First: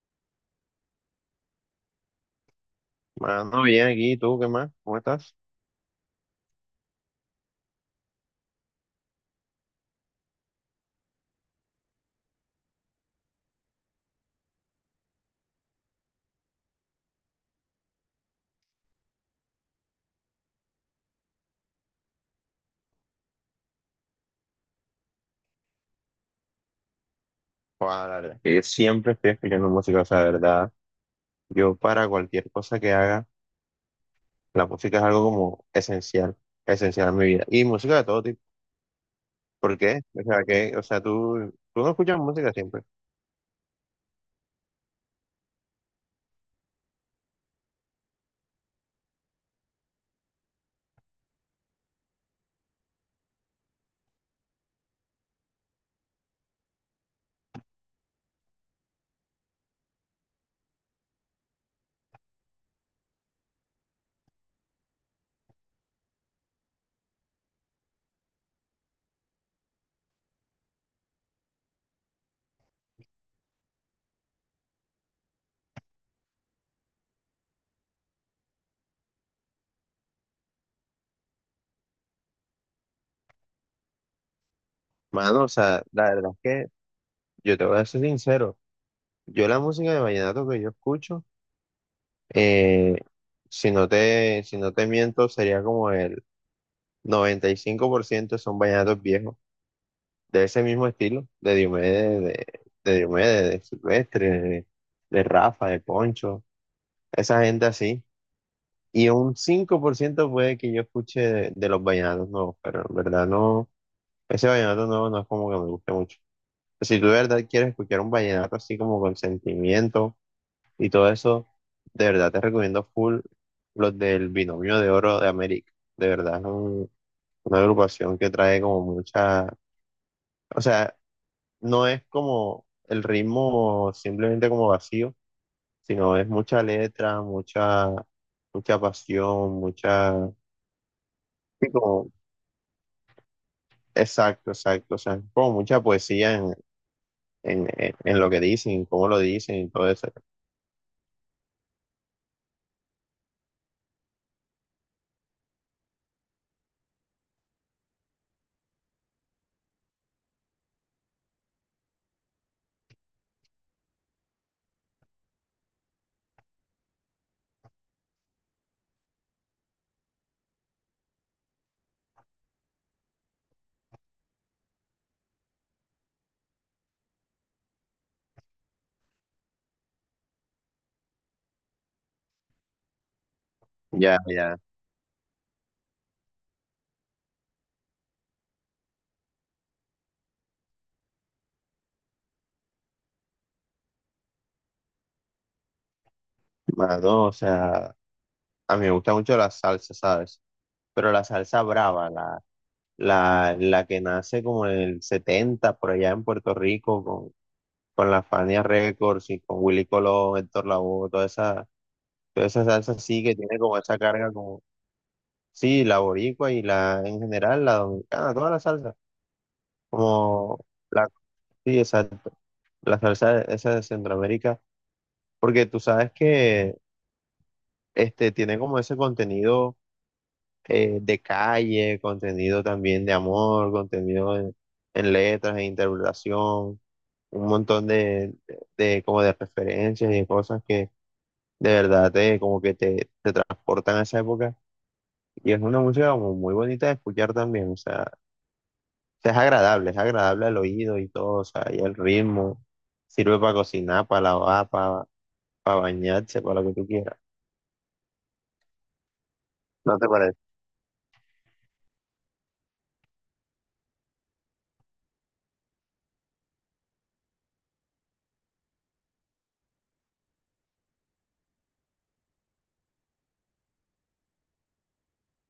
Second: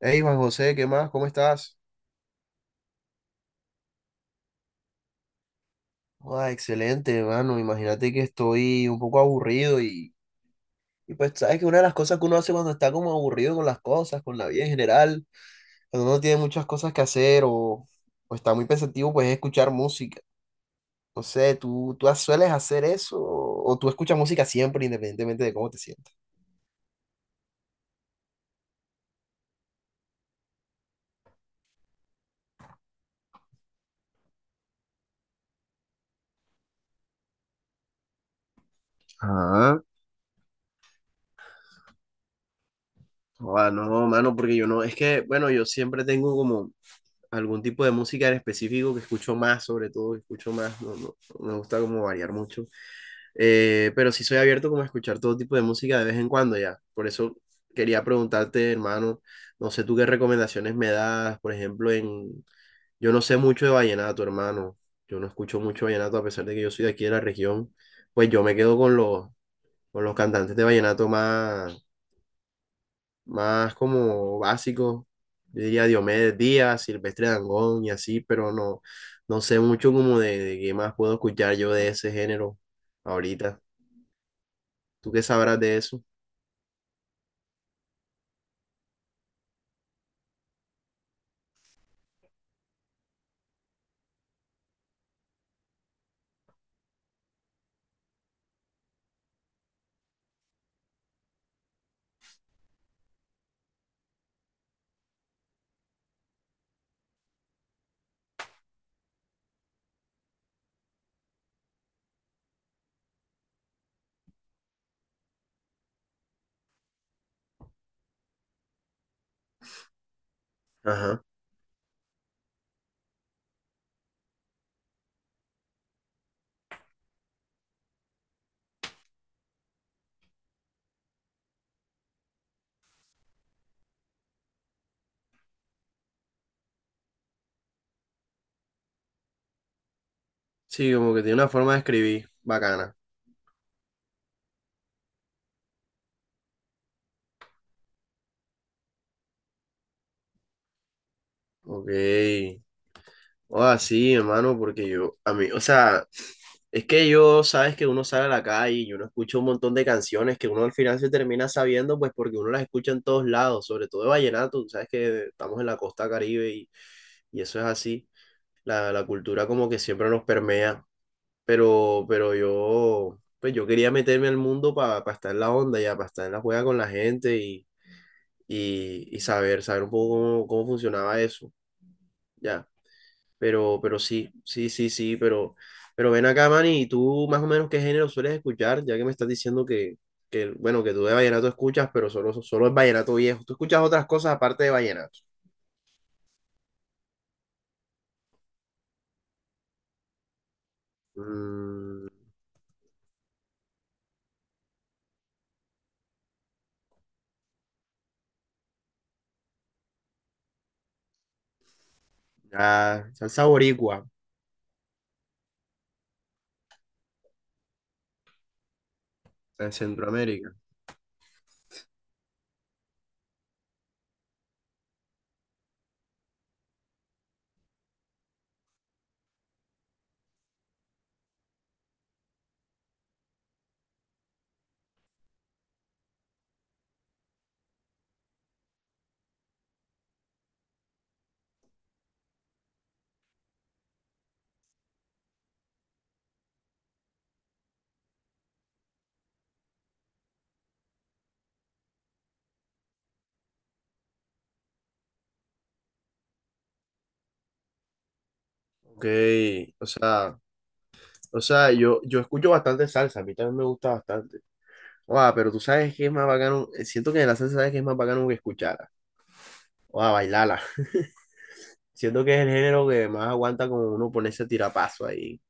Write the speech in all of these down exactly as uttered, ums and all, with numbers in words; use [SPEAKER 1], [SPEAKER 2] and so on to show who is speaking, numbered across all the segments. [SPEAKER 1] Hey Juan José, ¿qué más? ¿Cómo estás?
[SPEAKER 2] Mano, bien aquí, ¿y ¿tú qué más? ¿Cómo estás?
[SPEAKER 1] Joda, excelente, hermano. Imagínate que estoy un poco aburrido y, y pues sabes que una de las cosas que uno hace cuando está como aburrido con las cosas, con la vida en general, cuando uno tiene muchas cosas que hacer o, o está muy pensativo, pues es escuchar música. No sé, ¿tú, tú sueles hacer eso o, o tú escuchas música siempre independientemente de cómo te sientas?
[SPEAKER 2] Joder, la verdad es que yo siempre estoy escuchando música, o sea, de verdad, yo para cualquier cosa que haga, la música es algo como esencial, esencial en mi vida. Y música de todo tipo. ¿Por
[SPEAKER 1] Ah,
[SPEAKER 2] qué? O sea, que, o sea, tú, tú no escuchas música siempre.
[SPEAKER 1] ah, no, mano, porque yo no, es que, bueno, yo siempre tengo como, algún tipo de música en específico que escucho más, sobre todo, que escucho más, no, no, no me gusta como variar mucho. Eh, pero sí soy abierto como a escuchar todo tipo de música de vez en cuando ya, por eso quería preguntarte, hermano, no sé tú qué recomendaciones me das, por ejemplo, en, yo no sé mucho de vallenato, hermano, yo no escucho mucho vallenato a pesar de que yo soy de aquí de la región, pues yo me quedo con los, con los cantantes de vallenato más más como básico. Yo diría Diomedes Díaz, Silvestre Dangond y así, pero no, no sé mucho como de, de qué más puedo escuchar yo de ese género ahorita. ¿Tú qué
[SPEAKER 2] Mano, o
[SPEAKER 1] sabrás de
[SPEAKER 2] sea,
[SPEAKER 1] eso?
[SPEAKER 2] la verdad es que yo te voy a ser sincero, yo la música de vallenato que yo escucho, eh, si no te, si no te miento, sería como el noventa y cinco por ciento son vallenatos viejos, de ese mismo estilo, de Diomedes, de, de Diomedes, de Silvestre, de, de Rafa, de Poncho, esa gente así. Y un cinco por ciento puede que yo escuche de, de los vallenatos nuevos, pero en verdad no, ese vallenato nuevo no es como que me guste mucho. Si tú de verdad quieres escuchar un vallenato así como con sentimiento y todo
[SPEAKER 1] Ajá.
[SPEAKER 2] eso, de verdad te recomiendo full los del Binomio de Oro de América. De verdad es un- una agrupación que trae como mucha, o sea, no es como el ritmo simplemente como vacío, sino es mucha letra, mucha, mucha pasión, mucha...
[SPEAKER 1] Sí, como que tiene una
[SPEAKER 2] sí,
[SPEAKER 1] forma de
[SPEAKER 2] como-
[SPEAKER 1] escribir bacana.
[SPEAKER 2] exacto, exacto, o sea, como mucha poesía en, en, en- en lo que dicen, cómo lo dicen y todo eso.
[SPEAKER 1] Ok. O así, hermano, porque yo, a mí, o sea, es que yo, sabes que uno sale a la calle y uno escucha un montón de canciones que uno al final se termina sabiendo, pues porque uno las escucha en todos lados, sobre todo de vallenato, tú sabes que estamos en la costa Caribe. Y eso es así. La, la cultura como que siempre nos permea. Pero, pero yo, pues yo quería meterme al mundo para estar en la onda ya, para estar en la juega con la gente y, y, y saber, saber un poco cómo, cómo funcionaba eso. Ya. Pero, pero
[SPEAKER 2] Ya,
[SPEAKER 1] sí,
[SPEAKER 2] ya.
[SPEAKER 1] sí, sí, sí, pero, pero, ven acá, Manny, ¿y tú más o menos qué género sueles escuchar? Ya que me estás diciendo que, que bueno, que tú de vallenato escuchas, pero solo, solo es vallenato viejo. ¿Tú escuchas otras cosas aparte de vallenato?
[SPEAKER 2] Más no, o sea, a mí me gusta mucho la salsa, ¿sabes? Pero la salsa
[SPEAKER 1] Mm,
[SPEAKER 2] brava, la, la, la que nace como en el setenta por allá en Puerto Rico, con, con la Fania Records y con Willy Colón, Héctor Lavoe, toda esa. Toda esa salsa
[SPEAKER 1] ah,
[SPEAKER 2] sí que
[SPEAKER 1] salsa
[SPEAKER 2] tiene como esa
[SPEAKER 1] boricua,
[SPEAKER 2] carga como, sí, la boricua y la, en general, la dominicana, toda la salsa,
[SPEAKER 1] en Centroamérica.
[SPEAKER 2] como la, sí, exacto, la salsa de- esa de Centroamérica, porque tú sabes que este, tiene como ese contenido, eh, de calle, contenido también de amor, contenido en, en letras, en interpretación, un montón de, de, como de referencias y de cosas que de verdad te, como que te, te transportan a esa época. Y es una música como muy bonita de escuchar también, o sea, es agradable, es agradable al oído y todo, o sea, y el ritmo sirve para cocinar, para lavar, para, para bañarse, para lo que tú quieras.
[SPEAKER 1] Ok, o
[SPEAKER 2] ¿No te parece?
[SPEAKER 1] sea, o sea, yo, yo escucho bastante salsa, a mí también me gusta bastante. Guau, pero tú sabes que es más bacano, eh, siento que de la salsa sabes que es más bacano que escucharla, o a bailarla. Siento que es el género que más aguanta como uno ponerse a tirapaso ahí,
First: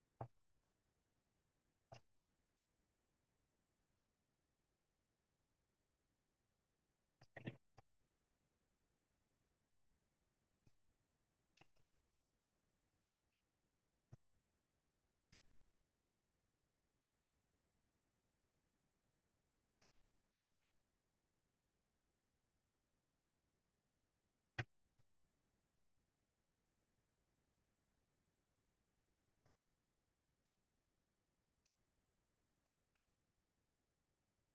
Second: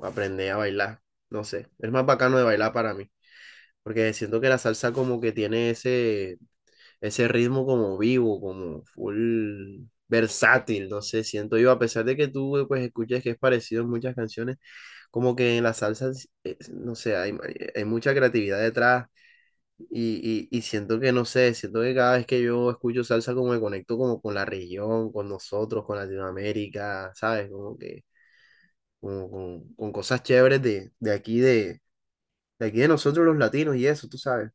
[SPEAKER 1] aprender a bailar, no sé, es más bacano de bailar para mí, porque siento que la salsa como que tiene ese, ese ritmo como vivo, como full versátil, no sé, siento yo, a pesar de que tú eh, pues escuches que es parecido en muchas canciones como que en las salsas, eh, no sé, hay, hay mucha creatividad detrás y, y, y siento que, no sé, siento que cada vez que yo escucho salsa como me conecto como con la región, con nosotros, con Latinoamérica, ¿sabes? Como que como con, con cosas chéveres de, de aquí, de, de aquí de nosotros los latinos y eso, tú sabes.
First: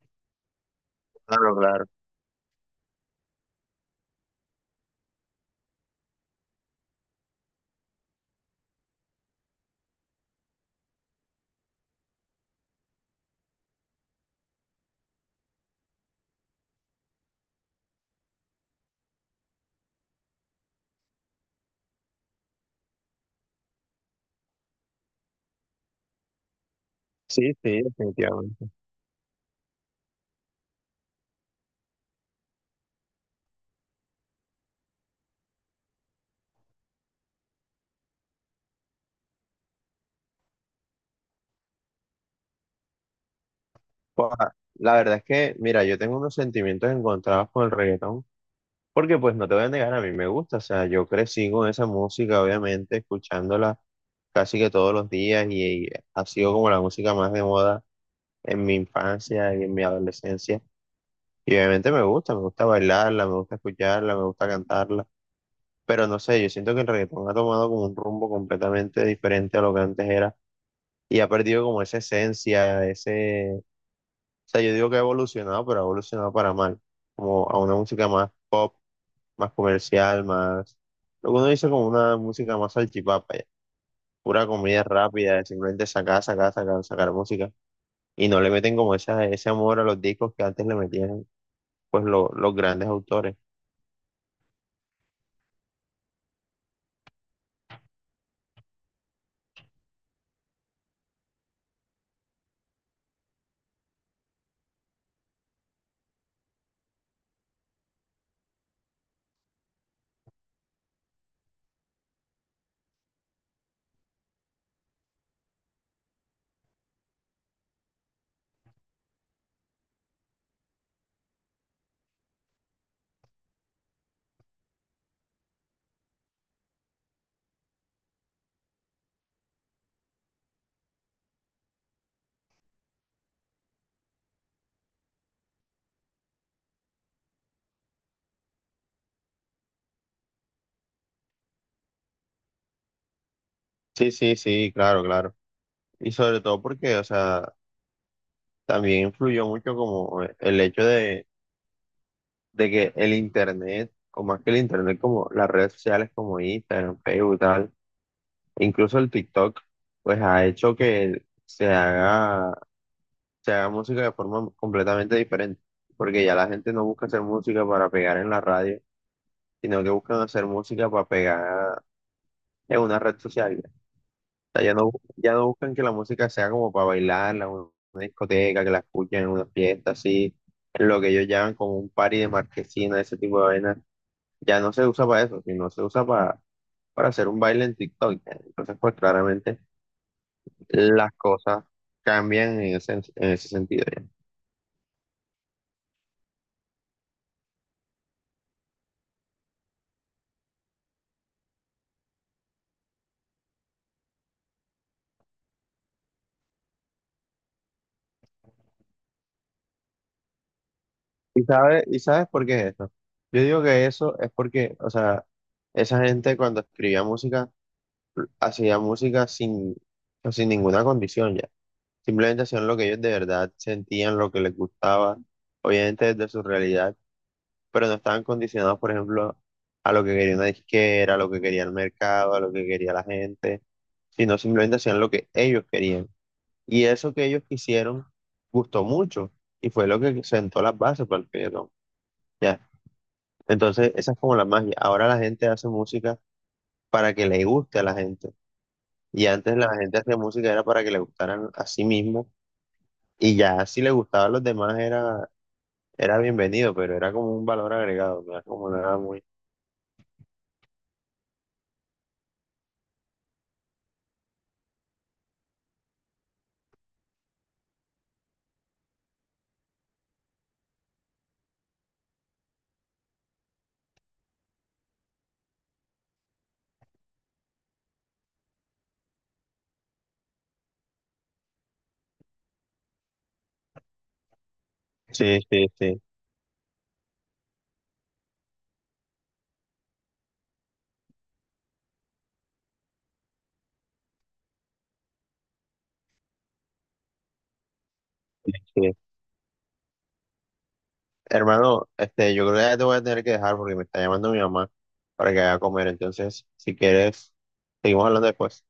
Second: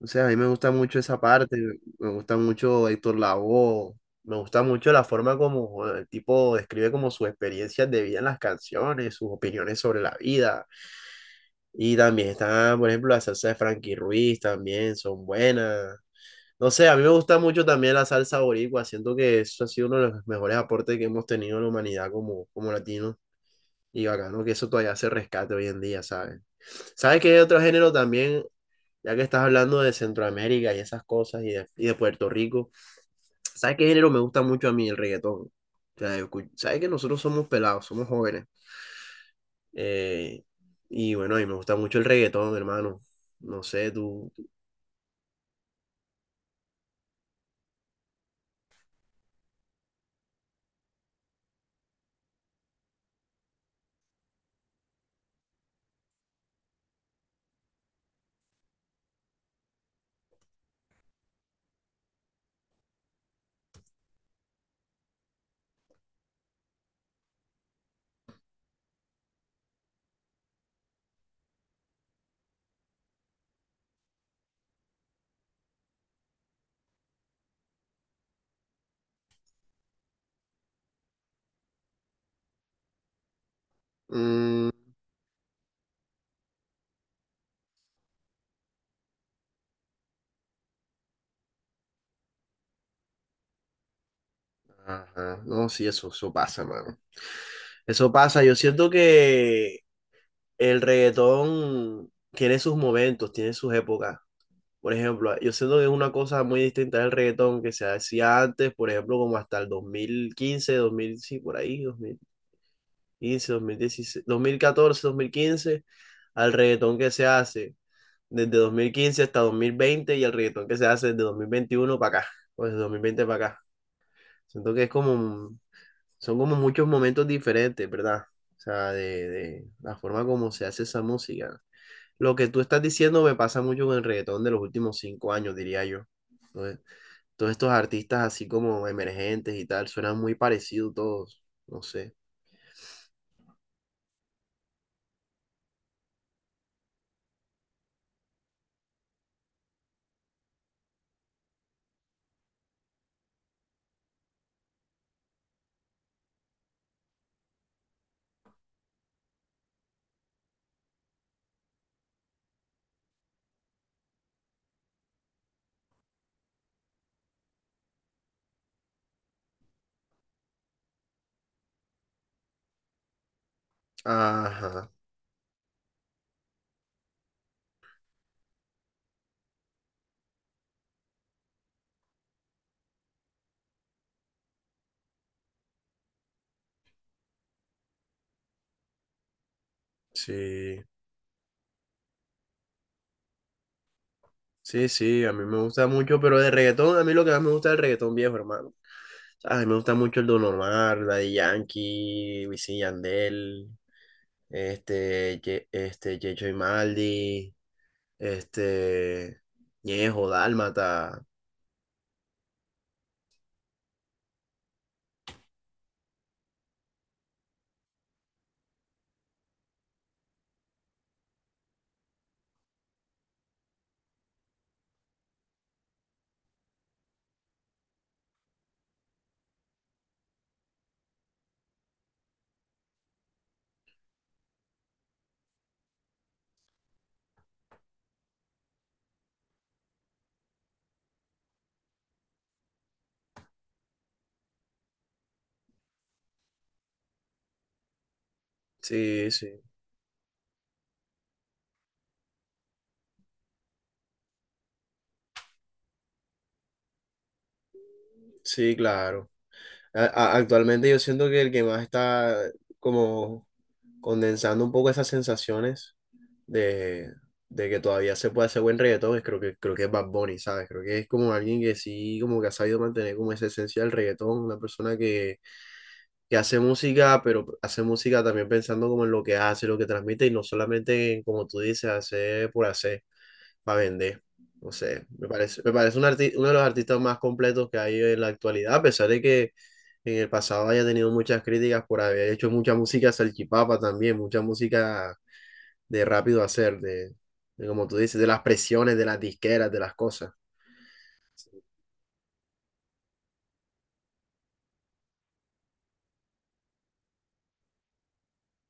[SPEAKER 1] O sea, a mí me gusta mucho esa
[SPEAKER 2] Claro,
[SPEAKER 1] parte,
[SPEAKER 2] claro.
[SPEAKER 1] me gusta mucho Héctor Lavoe, me gusta mucho la forma como eh, el tipo describe como sus experiencias de vida en las canciones, sus opiniones sobre la vida. Y también está, por ejemplo, la salsa de Frankie Ruiz, también son buenas. No sé, a mí me gusta mucho también la salsa boricua, siento que eso ha sido uno de los mejores aportes que hemos tenido en la humanidad como, como latinos. Y bacano que eso todavía se rescate hoy en día, ¿sabes? ¿Sabes qué hay
[SPEAKER 2] Sí,
[SPEAKER 1] otro
[SPEAKER 2] sí,
[SPEAKER 1] género también?
[SPEAKER 2] definitivamente.
[SPEAKER 1] Ya que estás hablando de Centroamérica y esas cosas y de, y de Puerto Rico, ¿sabes qué género me gusta mucho a mí? El reggaetón. O sea, yo escu- ¿sabes que nosotros somos pelados, somos jóvenes? Eh, y bueno, a mí me gusta mucho el reggaetón, hermano. No sé,
[SPEAKER 2] Pues,
[SPEAKER 1] tú.
[SPEAKER 2] ah, la verdad es que, mira, yo tengo unos sentimientos encontrados con el reggaetón, porque pues no te voy a negar, a mí me gusta, o sea, yo crecí con esa música, obviamente, escuchándola casi que todos los días y, y ha sido como la música más de moda en mi infancia y en mi adolescencia. Y obviamente me gusta, me gusta bailarla, me gusta escucharla, me gusta cantarla, pero no sé, yo siento que el reggaetón ha tomado como un rumbo completamente diferente a lo que antes era y ha perdido como esa esencia, ese, o sea, yo digo que ha evolucionado, pero ha evolucionado para mal, como a una música más pop, más comercial, más, lo que uno dice como una música más salchipapa, ya. Pura
[SPEAKER 1] Mm,
[SPEAKER 2] comida rápida, simplemente sacar, sacar, sacar, sacar música y no le meten como esa, ese amor a los discos que antes le metían, pues lo- los grandes autores.
[SPEAKER 1] ajá. No, sí, eso, eso pasa, mano. Eso pasa. Yo siento que el reggaetón tiene sus momentos, tiene sus épocas. Por ejemplo, yo siento que es una cosa muy distinta del reggaetón que se hacía antes, por ejemplo, como hasta el dos mil quince dos mil sí, por ahí, dos dos dos mil mil mil quince dieciséis catorce dos mil quince al reggaetón que se hace, desde dos mil quince hasta dos mil veinte y el reggaetón que se hace desde dos mil veintiuno para acá, o desde dos mil veinte para acá. Siento que es como, son como muchos momentos diferentes, ¿verdad? O sea, de, de la forma como se hace esa música. Lo que tú estás diciendo me pasa mucho con el reggaetón de los últimos cinco años, diría yo. Entonces, todos estos artistas así como emergentes y tal, suenan muy parecidos todos, no sé.
[SPEAKER 2] Sí, sí, sí, claro, claro. Y sobre todo porque, o sea, también influyó mucho como el hecho de, de que el Internet, o más que el Internet, como las redes sociales como Instagram, Facebook, tal, e incluso el TikTok, pues ha hecho que se haga, se haga música de forma completamente diferente. Porque ya la gente no busca hacer música para pegar en la radio, sino que buscan hacer música para pegar en una red social. Sea, ya
[SPEAKER 1] Ajá,
[SPEAKER 2] no, ya no buscan que la música sea como para bailarla, una, una discoteca, que la escuchen en una fiesta, así, en lo que ellos llaman como un party de marquesina, ese tipo de vaina. Ya no se usa para eso, sino se usa para, para hacer un baile en TikTok. Ya. Entonces, pues claramente
[SPEAKER 1] sí.
[SPEAKER 2] las cosas cambian en ese, en ese sentido ya.
[SPEAKER 1] Sí, sí, a mí me gusta mucho, pero de reggaetón, a mí lo que más me gusta es el reggaetón viejo, hermano. A mí me gusta mucho el Don Omar, Daddy Yankee, Wisin y Yandel, este, Ye- este, Checho y Maldi, este, Ñejo, Dálmata.
[SPEAKER 2] ¿Y sabes, y sabes por qué es eso? Yo digo que eso es porque, o sea, esa gente cuando escribía música, hacía música sin, sin ninguna condición ya. Simplemente hacían lo que ellos de verdad sentían, lo que les gustaba, obviamente desde su realidad, pero no estaban condicionados, por ejemplo, a lo que quería una disquera, a lo que quería el mercado, a lo que quería la gente, sino simplemente hacían lo que ellos querían. Y eso que ellos quisieron gustó mucho y fue lo que sentó las bases para el reggaetón. Ya. Entonces, esa es como la magia. Ahora la gente hace música para que le guste a la gente. Y
[SPEAKER 1] Sí,
[SPEAKER 2] antes
[SPEAKER 1] sí,
[SPEAKER 2] la gente hacía música era para que le gustaran a sí mismo. Y ya si le gustaba a los demás era. Era bienvenido, pero era como un valor agregado, no era como
[SPEAKER 1] sí,
[SPEAKER 2] nada muy...
[SPEAKER 1] claro. A- a- actualmente yo siento que el que más está como condensando un poco esas sensaciones de, de que todavía se puede hacer buen reggaetón, es- creo que, creo que es Bad Bunny, ¿sabes? Creo que es como alguien que sí, como que ha sabido mantener como esa esencia del reggaetón, una persona que que hace música, pero hace música también pensando como en lo que hace, lo que transmite y no solamente en, como tú dices, hacer por hacer, para vender. No sé, me
[SPEAKER 2] Sí,
[SPEAKER 1] parece,
[SPEAKER 2] sí,
[SPEAKER 1] me parece
[SPEAKER 2] sí,
[SPEAKER 1] un arti- uno de los artistas más completos que hay en la actualidad, a pesar de que en el pasado haya tenido muchas críticas por haber hecho mucha música salchipapa también, mucha música de rápido hacer, de, de como tú dices, de las
[SPEAKER 2] sí, sí.
[SPEAKER 1] presiones, de las disqueras, de las cosas.
[SPEAKER 2] Hermano, este, yo creo que ya te voy a tener que dejar porque me está llamando mi mamá para que vaya a comer. Entonces, si quieres, seguimos hablando después.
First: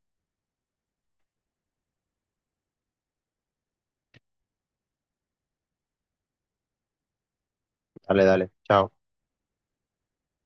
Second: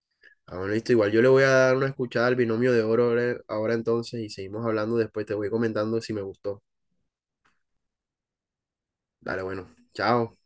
[SPEAKER 1] Ah, bueno, listo, igual yo le voy a dar una escuchada al binomio de oro ahora ahora entonces y seguimos hablando después, te voy comentando si me gustó.
[SPEAKER 2] Dale, dale. Chao.
[SPEAKER 1] Dale, bueno. Chao.